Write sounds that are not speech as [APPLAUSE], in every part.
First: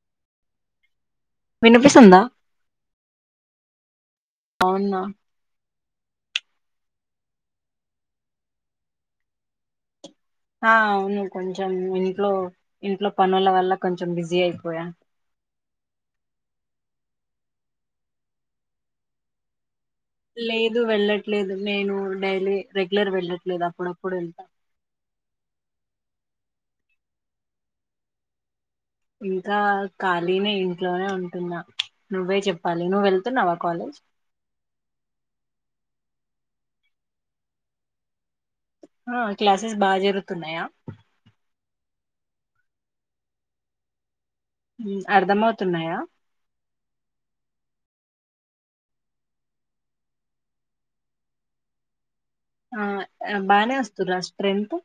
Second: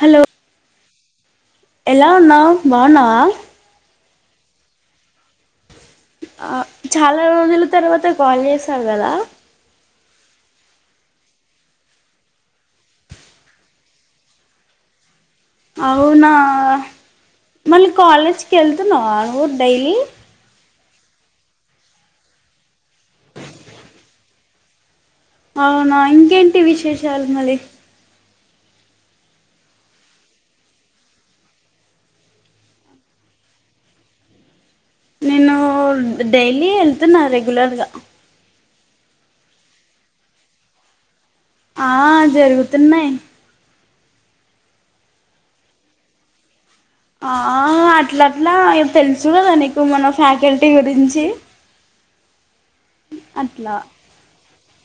Hello ఎలా వినిపిస్తుందా ఉన్నావ్ బాగున్నావా బాగున్నా ఆ చాలా రోజుల తర్వాత కాల్ చేసావు కదా ఆ అవును కొంచెం ఇంట్లో ఇంట్లో పనుల వల్ల కొంచెం బిజీ అయిపోయా అవునా మళ్ళీ కాలేజ్కి వెళ్తున్నావ నువ్వు డైలీ లేదు వెళ్ళట్లేదు నేను డైలీ రెగ్యులర్ వెళ్ళట్లేదు అప్పుడప్పుడు వెళ్తా అవునా ఇంకేంటి విశేషాలు మళ్ళీ ఇంకా ఖాళీనే ఇంట్లోనే ఉంటున్నా నువ్వే చెప్పాలి నువ్వు వెళ్తున్నావా కాలేజ్ నేను డైలీ వెళ్తున్నా రెగ్యులర్గా ఆ క్లాసెస్ బాగా జరుగుతున్నాయా ఆ జరుగుతున్నాయ్ అర్ధంమవుతున్నాయా ఆ అట్లట్లా ఇగ తెలుసు కదా నీకు మన ఫ్యాకల్టీ గురించి ఆ అట్లా బానే వస్తుర్ర స్ట్రెంత్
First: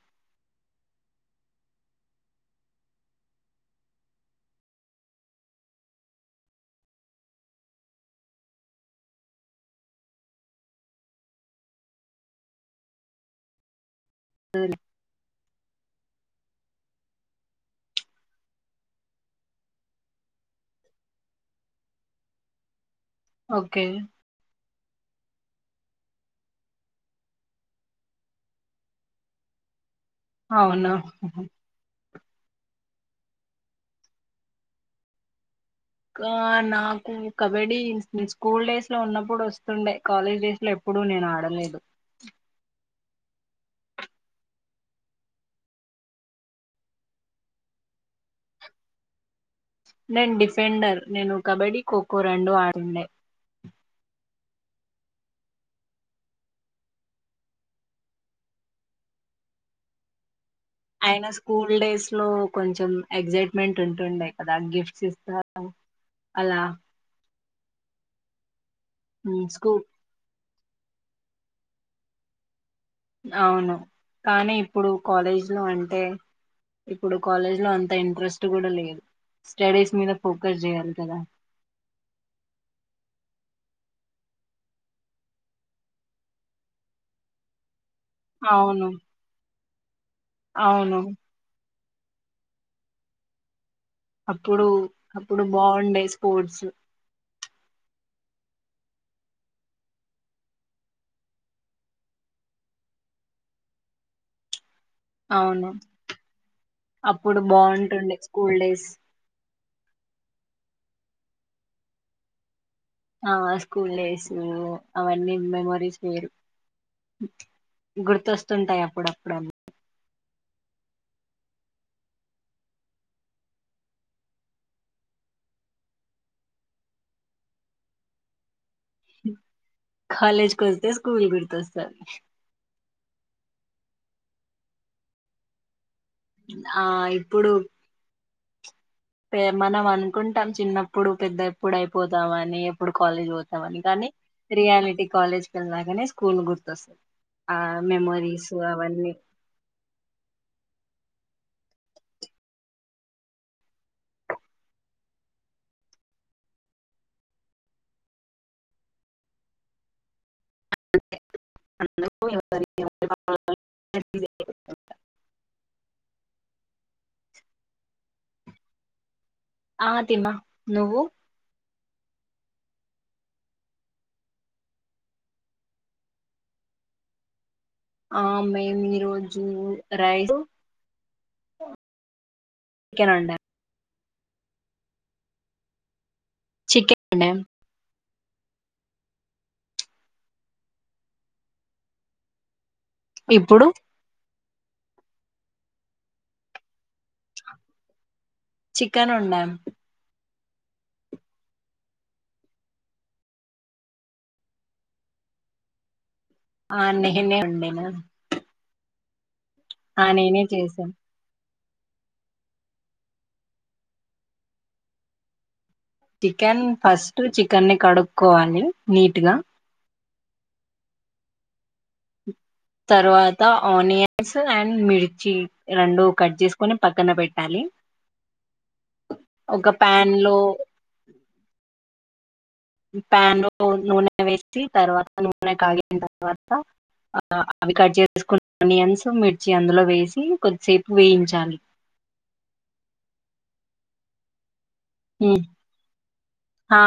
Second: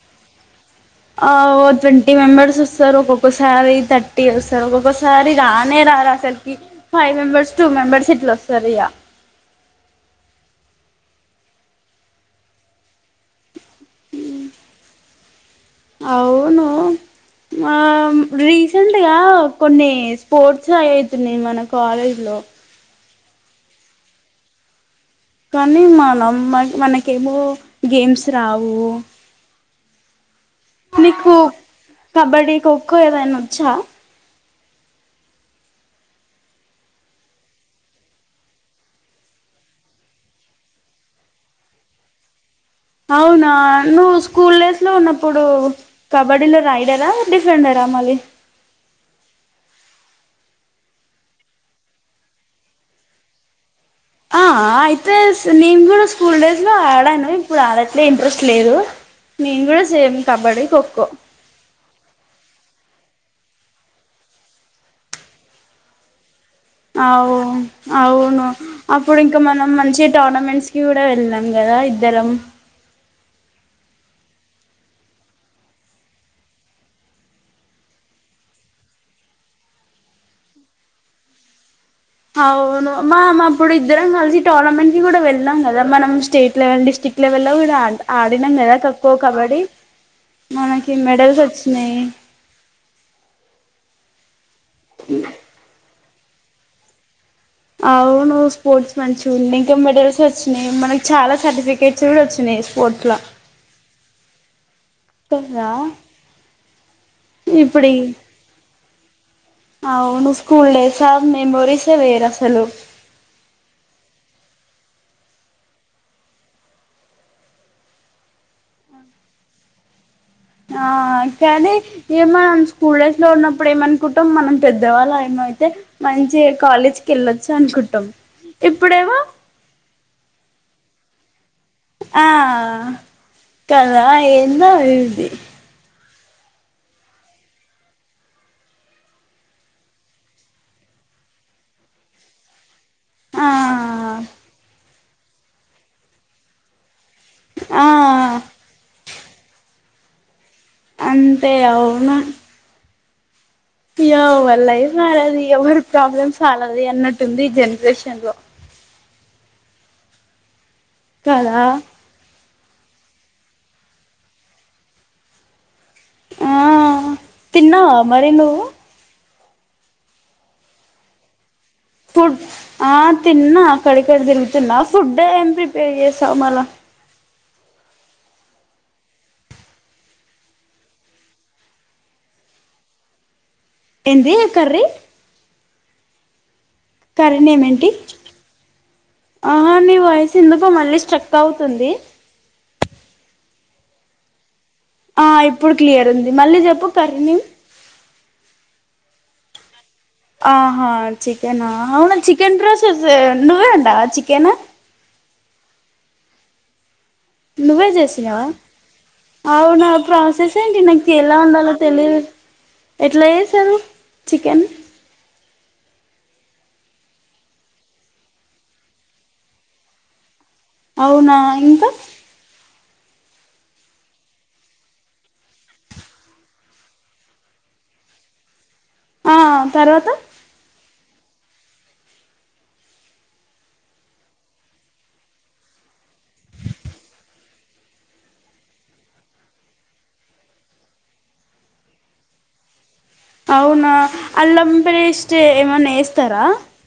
ఆ ఓ ట్వంటీ మెంబెర్స్ వస్తారు ఒక్కొక్కసారి థర్టీ వస్తారు ఒక్కొక్కసారి రానే రారా అసలుకి ఫైవ్ మెంబెర్స్ టూ మెంబెర్స్ ఇట్లా వస్తారు ఇగ అ సరే అవును ఆ రీసెంట్గా కొన్ని స్పోర్ట్స్ అయితున్నాయి మన కాలేజ్ లో ఓకే కానీ మనం మనకేమో గేమ్స్ రావు అవును నీకు కబడ్డీ ఖోఖో ఏదైనా వచ్చా ఆ నాకు కబడ్డీ స్కూల్ డేస్ లో ఉన్నప్పుడు వస్తుండే కాలేజ్ డేస్ లో ఎప్పుడు నేను ఆడలేదు అవునా నువ్వు స్కూల్ డేస్ లో ఉన్నప్పుడు కబడ్డీలో రాైడరా డిఫరెండరా మళ్ళీ నేను డిఫెండర్ నేను కబడ్డీ ఖోఖో రెండు ఆదిండే ఆ అయితే నేను కూడా స్కూల్ డేస్ లో ఆడాను ఇప్పుడు ఆడట్లే ఇంట్రెస్ట్ లేదు నేను కూడా సేమ్ కబడ్డీ ఖోఖో అయినా స్కూల్ డేస్ లో కొంచెం ఎగ్సైట్మెంట్ ఉంటుండే కదా గిఫ్ట్స్ ఇస్తారు అలా అవు అవును అప్పుడు ఇంకా ఉమ్, మనం స్కూ మంచి టోర్నమెంట్స్ కూడా వెళ్ళాం కదా ఇద్దరం అవును కానీ ఇప్పుడు కాలేజ్లో అంటే ఇప్పుడు కాలేజ్ లో అంత ఇంట్రెస్ట్ కూడా లేదు స్టడీస్ మీద ఫోకస్ చేయాలి కదా అవును మ అప్పుడు ఇద్దరం కలిసి టోర్నమెంట్ కి కూడా వెళ్ళాం కదా మనం స్టేట్ లెవెల్ డిస్ట్రిక్ట్ లెవెల్ లో కూడా ఆంటాం అడినం కదా అవును ఖో ఖో కబడ్డీ మనకి అవును మెడల్స్ వాచ్ నే అప్పుడు అప్పుడు బావుండే స్పోర్ట్స్ అవును స్పోర్ట్స్ మంచి ఉంది ఇంకా మెడల్స్ వచ్చినాయి మనకి చాలా సర్టిఫికేట్స్ కూడా వచ్చినాయి స్పోర్ట్స్ లో కదా అవును అప్పుడు ఇప్పుడి బాగుంటుండే స్కూల్ డేస్ అవును స్కూల్ డేస్ స మెమోరిస్ వేరసలు ఆ స్కూల్ డేస్ అవన్నీ మెమరీస్ వేరు గుర్తొస్తుంటాయి అప్పుడప్పుడు ఆ కానీ ఏమనం స్కూల్ డైఫ్ లో ఉన్నప్పుడు ఏమనుకుంటాం మనం పెద్దవాళ్ళ ఏమయితే మంచి కాలేజ్కి వెళ్ళొచ్చు అనుకుంటాం ఇప్పుడేమో కాలేజ్ కి వెళ్తే స్కూల్ గుర్తొస్తాది వస్తాది కాదా ఎందో ఇది ఆ ఇప్పుడు మనం అనుకుంటాం చిన్నప్పుడు పెద్ద ఎప్పుడు అయిపోతామని ఇప్పుడు కాలేజ్ ఆ పోతామని కానీ రియాలిటీ కాలేజ్ కి వెళ్ళాకనే స్కూల్ గుర్తొస్తంది ఆ మెమొరీస్ అవన్నీ అంతే అవును ఎవరి లైఫ్ అల్లది ఎవరి ప్రాబ్లమ్స్ వాళ్ళది అన్నట్టు ఉంది ఈ జనరేషన్ లో కాదా [UNINTELLIGIBLE] ఆ తిన్నావా మరి నువ్వు ఆ తిన్న నువ్వు ఫుడ్ ఆ తిన్నా అక్కడ ఇక్కడ తిరుగుతున్నా ఫుడ్ ఏం ప్రిపేర్ చేసావు మళ్ళ ఆ మేమి ఈ రోజు రైస్ చికెన్ వండా ఎంది కర్రీ చికెన్ కర్రీ వండాం నేమ్ ఏంటి ఆహా నీ వాయిస్ ఎందుకో మళ్ళీ స్ట్రక్ అవుతుంది ఇప్పుడు ఆ ఇప్పుడు క్లియర్ ఉంది మళ్ళీ చెప్పు కర్రీ నేమ్ చికెన్ వండాం ఆహా చికెనా అవునా చికెన్ రోస్ట్ నువ్వే వండవా చికెన్ ఆ నే నువ్వే చేసినవా అవునా ఆ నేనే ప్రాసెస్ ఏంటి చేసాను నాకు ఎలా వండాలో తెలీదు ఎట్లా చేసారు చికెన్ చికెన్ ఫస్ట్ చికెన్ని కడుక్కోవాలి నీట్గా అవునా ఇంకా తరువాత ఆనియన్స్ అండ్ మిర్చి రెండు కట్ చేసుకొని పక్కన పెట్టాలి. ఆ ఒక తర్వాత ప్యాన్ లో ప్యాన్లో నూనె వేసి తర్వాత నూనె కాగిన తర్వాత అవి కట్ చేసేసుకున్న ఆనియన్స్ మిర్చి అందులో వేసి కొద్దిసేపు వేయించాలి. అవునా అల్లం పేస్ట్ ఉమ్, ఏమన్నా వేస్తారా ఆ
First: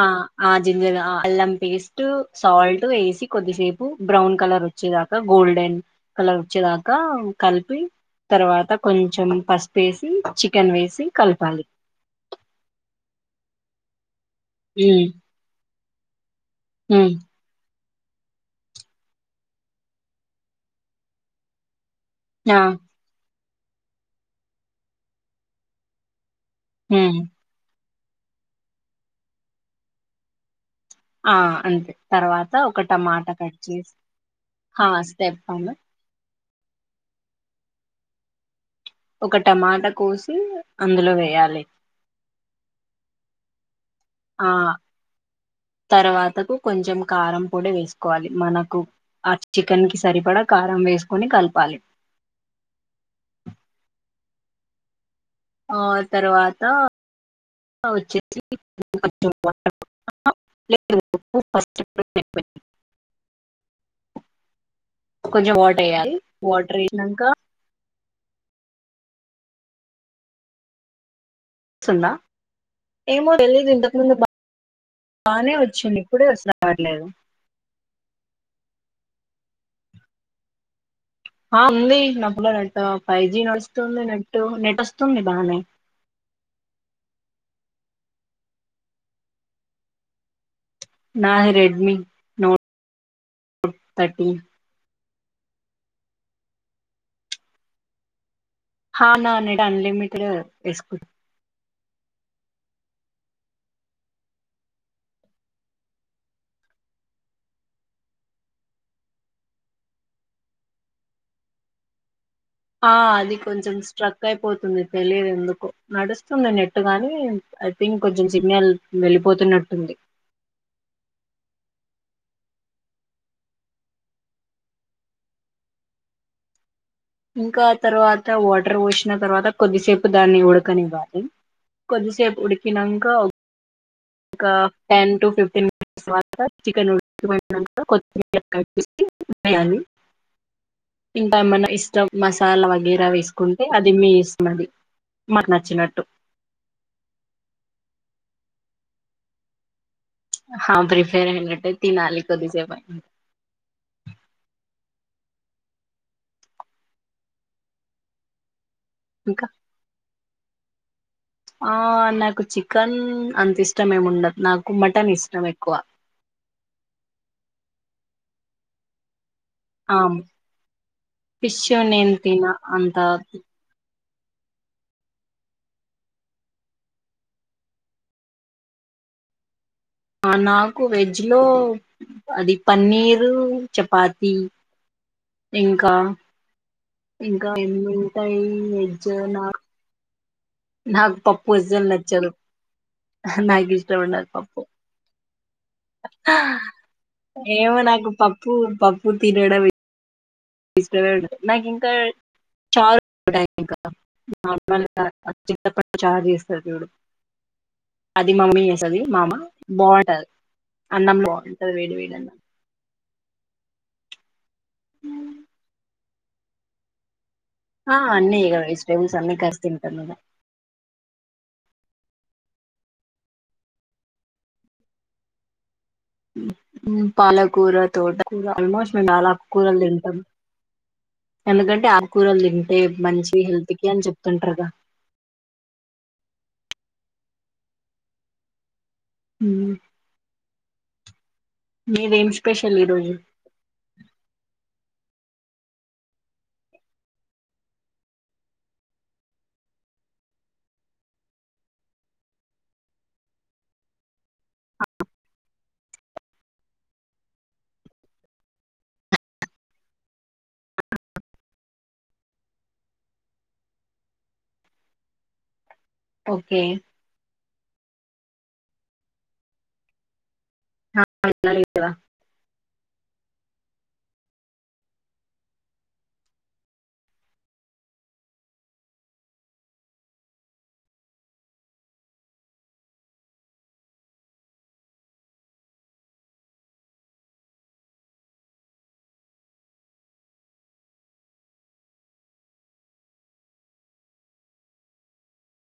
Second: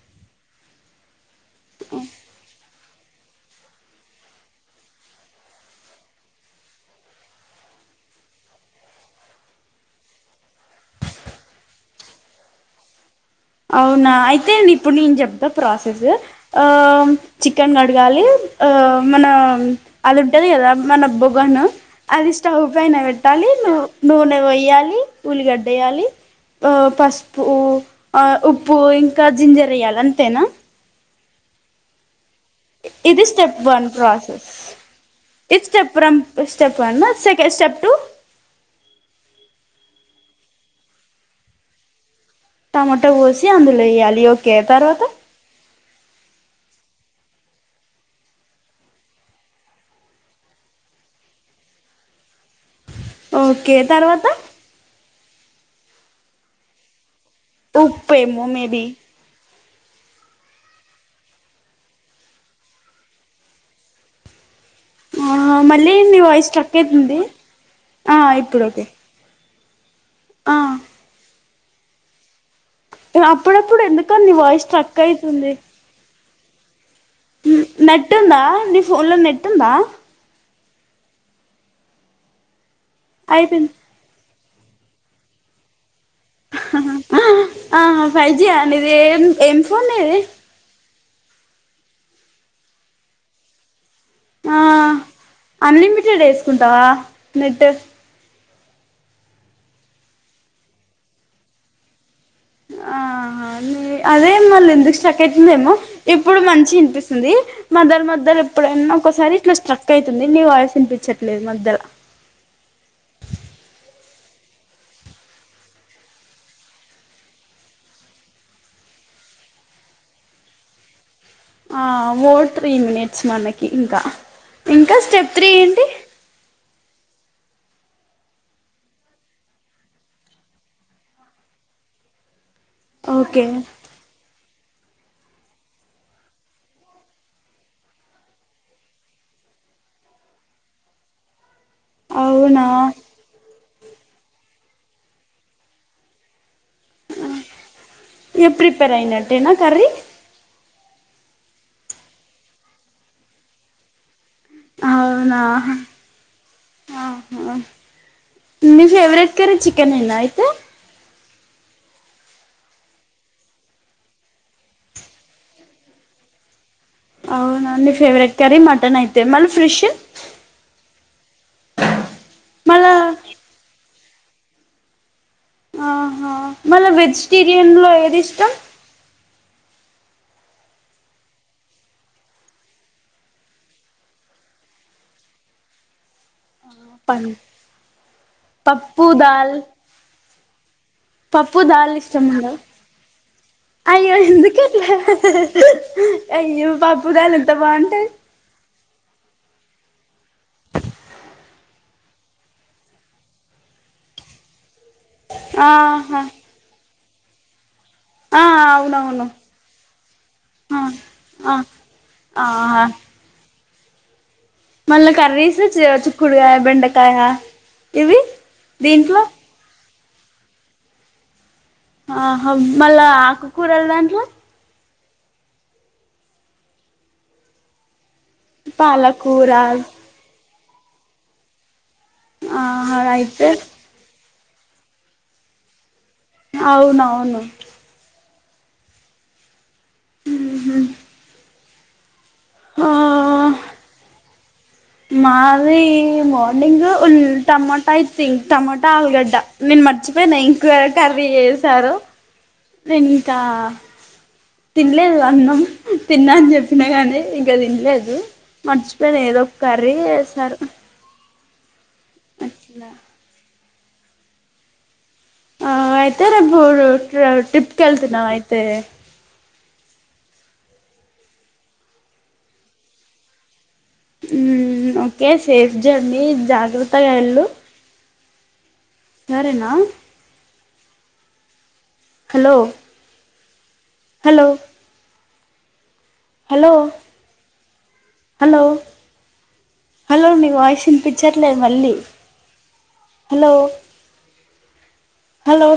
ఆ జింజర్ ఆ అల్లం పేస్టు సాల్ట్ వేసి కొద్దిసేపు బ్రౌన్ కలర్ వచ్చేదాకా గోల్డెన్ కలర్ వచ్చేదాకా కలిపి తర్వాత కొంచెం పసుపేసి చికెన్ వేసి కలపాలి. అవునా ఆయి ఐపోయింది ఇప్పుడు ఉమ్ నేను చెప్తా ప్రాసె [UNINTELLIGIBLE] ఆ ఉమ్ చికెన్ న డగాలి ఆ మన అది ఉంటది కదా మన బొగోను అది ఆ స్టవ్ పైన పెట్టాలి. ను నూనె పోయ్యాలి ఉల్లిగడ్డ ఏయాలి ప ఉమ్ పసుపు ఆ ఉప్పు ఇంకా జింజర్ ఎయ్యాలి అంతేనా ఆ అంతే తర్వాత ఒక ఇది టమాటా కట్ స్టెప్ వన్ చేసి ప్రాసెస్ ఆ స్టెప్ పైన స్టెప్ రమ్ ఇది step one second step two ఒక టమాటా కోసి అందులో వేయాలి టమాటా కోసి అందు వేయాలి ఆ ఓకే తర్వాత తర్వాతకు కొంచం కారం పొడి వేసుకోవాలి మనకు ఆ చికెన్ కి సరిపడా కారం వేసుకొని కలపాలి. ఓకే తర్వాత ఆ తర్వాత వచ్చేసి ఉప్పేమో మేబి [UNINTELLIGIBLE] [UNINTELLIGIBLE] ఆ కొంచెం హ వాటర్ మళ్ళీ వేయాలి మీ వాయిస్ స్ట్రక్ వాటర్ అయితుంది. వేసినాక ఆ ఇప్ ప్పుడ్ ఓకే ఆ స్తుందా అప్పుడప్పుడు ఎందుకండి వాయిస్ స్ట్రక్ అయితుంది. రావట్లేదా నెట్ ఉందా నీ ఫోన్లో నెట్ ఉందా! ఆ ఉంది. నా [INAUDIBLE] ఫైజీ అయిపోయింది నడుస్తుంది. నె ట్ నెట్ ఒస్తుంది బానే ఆ హ ఫైవ్ జి ఆ నీది ఎం ఎం ఫోన్ నీది. నా రెడ్మి నో ఆ అన్ని మి జె డేసుకుంటావా నెట్ హ నా నెట్ అన్లిమిటెడ్ ఎస్కు ఆ హ అదే మళ్ళీ ఎందుకు స్ట్రక్ అయితుందేమో ఇప్పుడు మంచి వినిపిస్తుంది మధ్యల మధ్యల ఎప్పుడైనా ఒసారి ఇట్లా స్ట్రక్ అయితుంది నీ వాయిసు వినిపించట్లేదు మధ్యల ఆ అది కొంచెం స్ట్రక్ అయిపోతుంది తెలిదు ఎందుకొ నడుస్తుంది నెట్ గాని ఐ థింక్ కొంచం సిగ్నల్ వెళ్ళిపోతున్నట్టుంది. ఆ ఓ త్రీ మినిట్స్ మనకి ఇంకా ఇంకా స్టెప్ త్రీ ఏంటి? ఇంకా తర్వాత వాటర్ పోసిన తర్వాత కొద్దిసేపు దాన్ని ఉడకనివ్వాలి కొద్దిసేపు ఉడ్ కినంకా ఓకే ఇంకా టెన్ టు ఫిఫ్టీన్ మినిట్స్ తర్వాత చికెన్ ఉడకడం అయిపోయినంక కొద్దిగా కలిపేసి వెయ్యాలి ఇంకా ఏమన్నా ఇష్టం అవునా మసాలా వగేరా వేసుకునీ అది మీ ఇస్మది మాకు నచ్చినట్టు అ ఇగ ప్రిపేరనట్టేనా కర్రీ ఆహా ప్రిఫేర్ అయినట్టే తినాలి కొద్దిసేపు అయి అవునా హ ఆహ మీ ఫేవరెట్ ఇంకా కర్రి చికెన్ ఏనా కు ఆ నాకు చికెన్ అంత ఇష్టం ఏమి ఉండదు నాకు మటన్ ఇష్టం ఎక్కువ అవు నండి ఫేవరెట్ కరీ మటన్ అయి ఆమ్ ఫిష్ నేన్ తిన మళ్ళా అంతా ఆహా మళ్ళా వెజిటేరియన్ లో ఏది ఇష్టం నాకు వెజ్ లో అది పన్నీరు చపాతి ఇంకా పన్ ఇంకా ఎన్ని ఉంటాయి పప్పు వెజ్ నా దాల్ పప్పు దాల్ నచ్చదు ఇష్టముండద అయ్యో ఎందుకు అట్ల హా ఏమో నాకు బాగుంటది పప్పు పప్ పుడ్ తినడమే ఇష్టమైన నాకు ఇంకా చాల్ ఉండయ్. ఇంకా [INAUDIBLE] మళ్ళీ [INAUDIBLE] చింతపండు ఆహా చార్ చేస్తారు. చూడు అది ఆ మమ్మీ చేస్తది. అవునవును మామ్మ బావుంటది. ఆ అన్నంల్ ఆ బావుంటది వేడి వేడి అన్నం. మళ్ళ కర్రీసు చి చుక్ క్డురగాయ, బెండకాయ ఆ ఇవి అన్నీ ఇగ వెజిటేబుల్స్ దీంట్లో అన్ని కాడ్స్థిం దాన్నీలా ఆహా మల్ల ఆకు కూరల్ దాంట్లో మ్మ్ మ్మ్ పాలకూర, తోట క్ కూర ఆల్మోస్ట్ మేము ఆల్ ఆకు పాలకూర కూరలు తింటం. ఎందుకంటే ఆక్ కూరలు తింటే ఆహా మంచి అయితే హెల్త్ కి అని చెప్ తింట్రగా అవునవును హ్మ్ హ్మ్ హు మీదేం స్ స్పెషల్ ఈరోజు మాది మార్నింగు ఉల్ టమోటా అయిథింక్ టమోటా, ఆల్గడ్డ నేను మర్చిపోయినా. ఇంక్వే కర్రీ ఏశారో నేను ఇంకా. తినలేదు అన్నం. తిన్నాని చెప్పినా కానీ ఇంకా తినలేదు మర్చిపోయిన ఏదో కర్రీ వేశారు. నాచ్చిందా ఆ అయితే ఓకే రేబోరు ట్రి టిప్ కేళ్తున్నావాయితే [INAUDIBLE] హ్మ్ ఓకే సేఫ్ జర్నీ జాగ్రత్తగా ఏళ్ళు సరేనా hello hello hello hello hello నీ వాయిస్ ఇన్పించట్లేద్ మళ్ళీ. Hello hello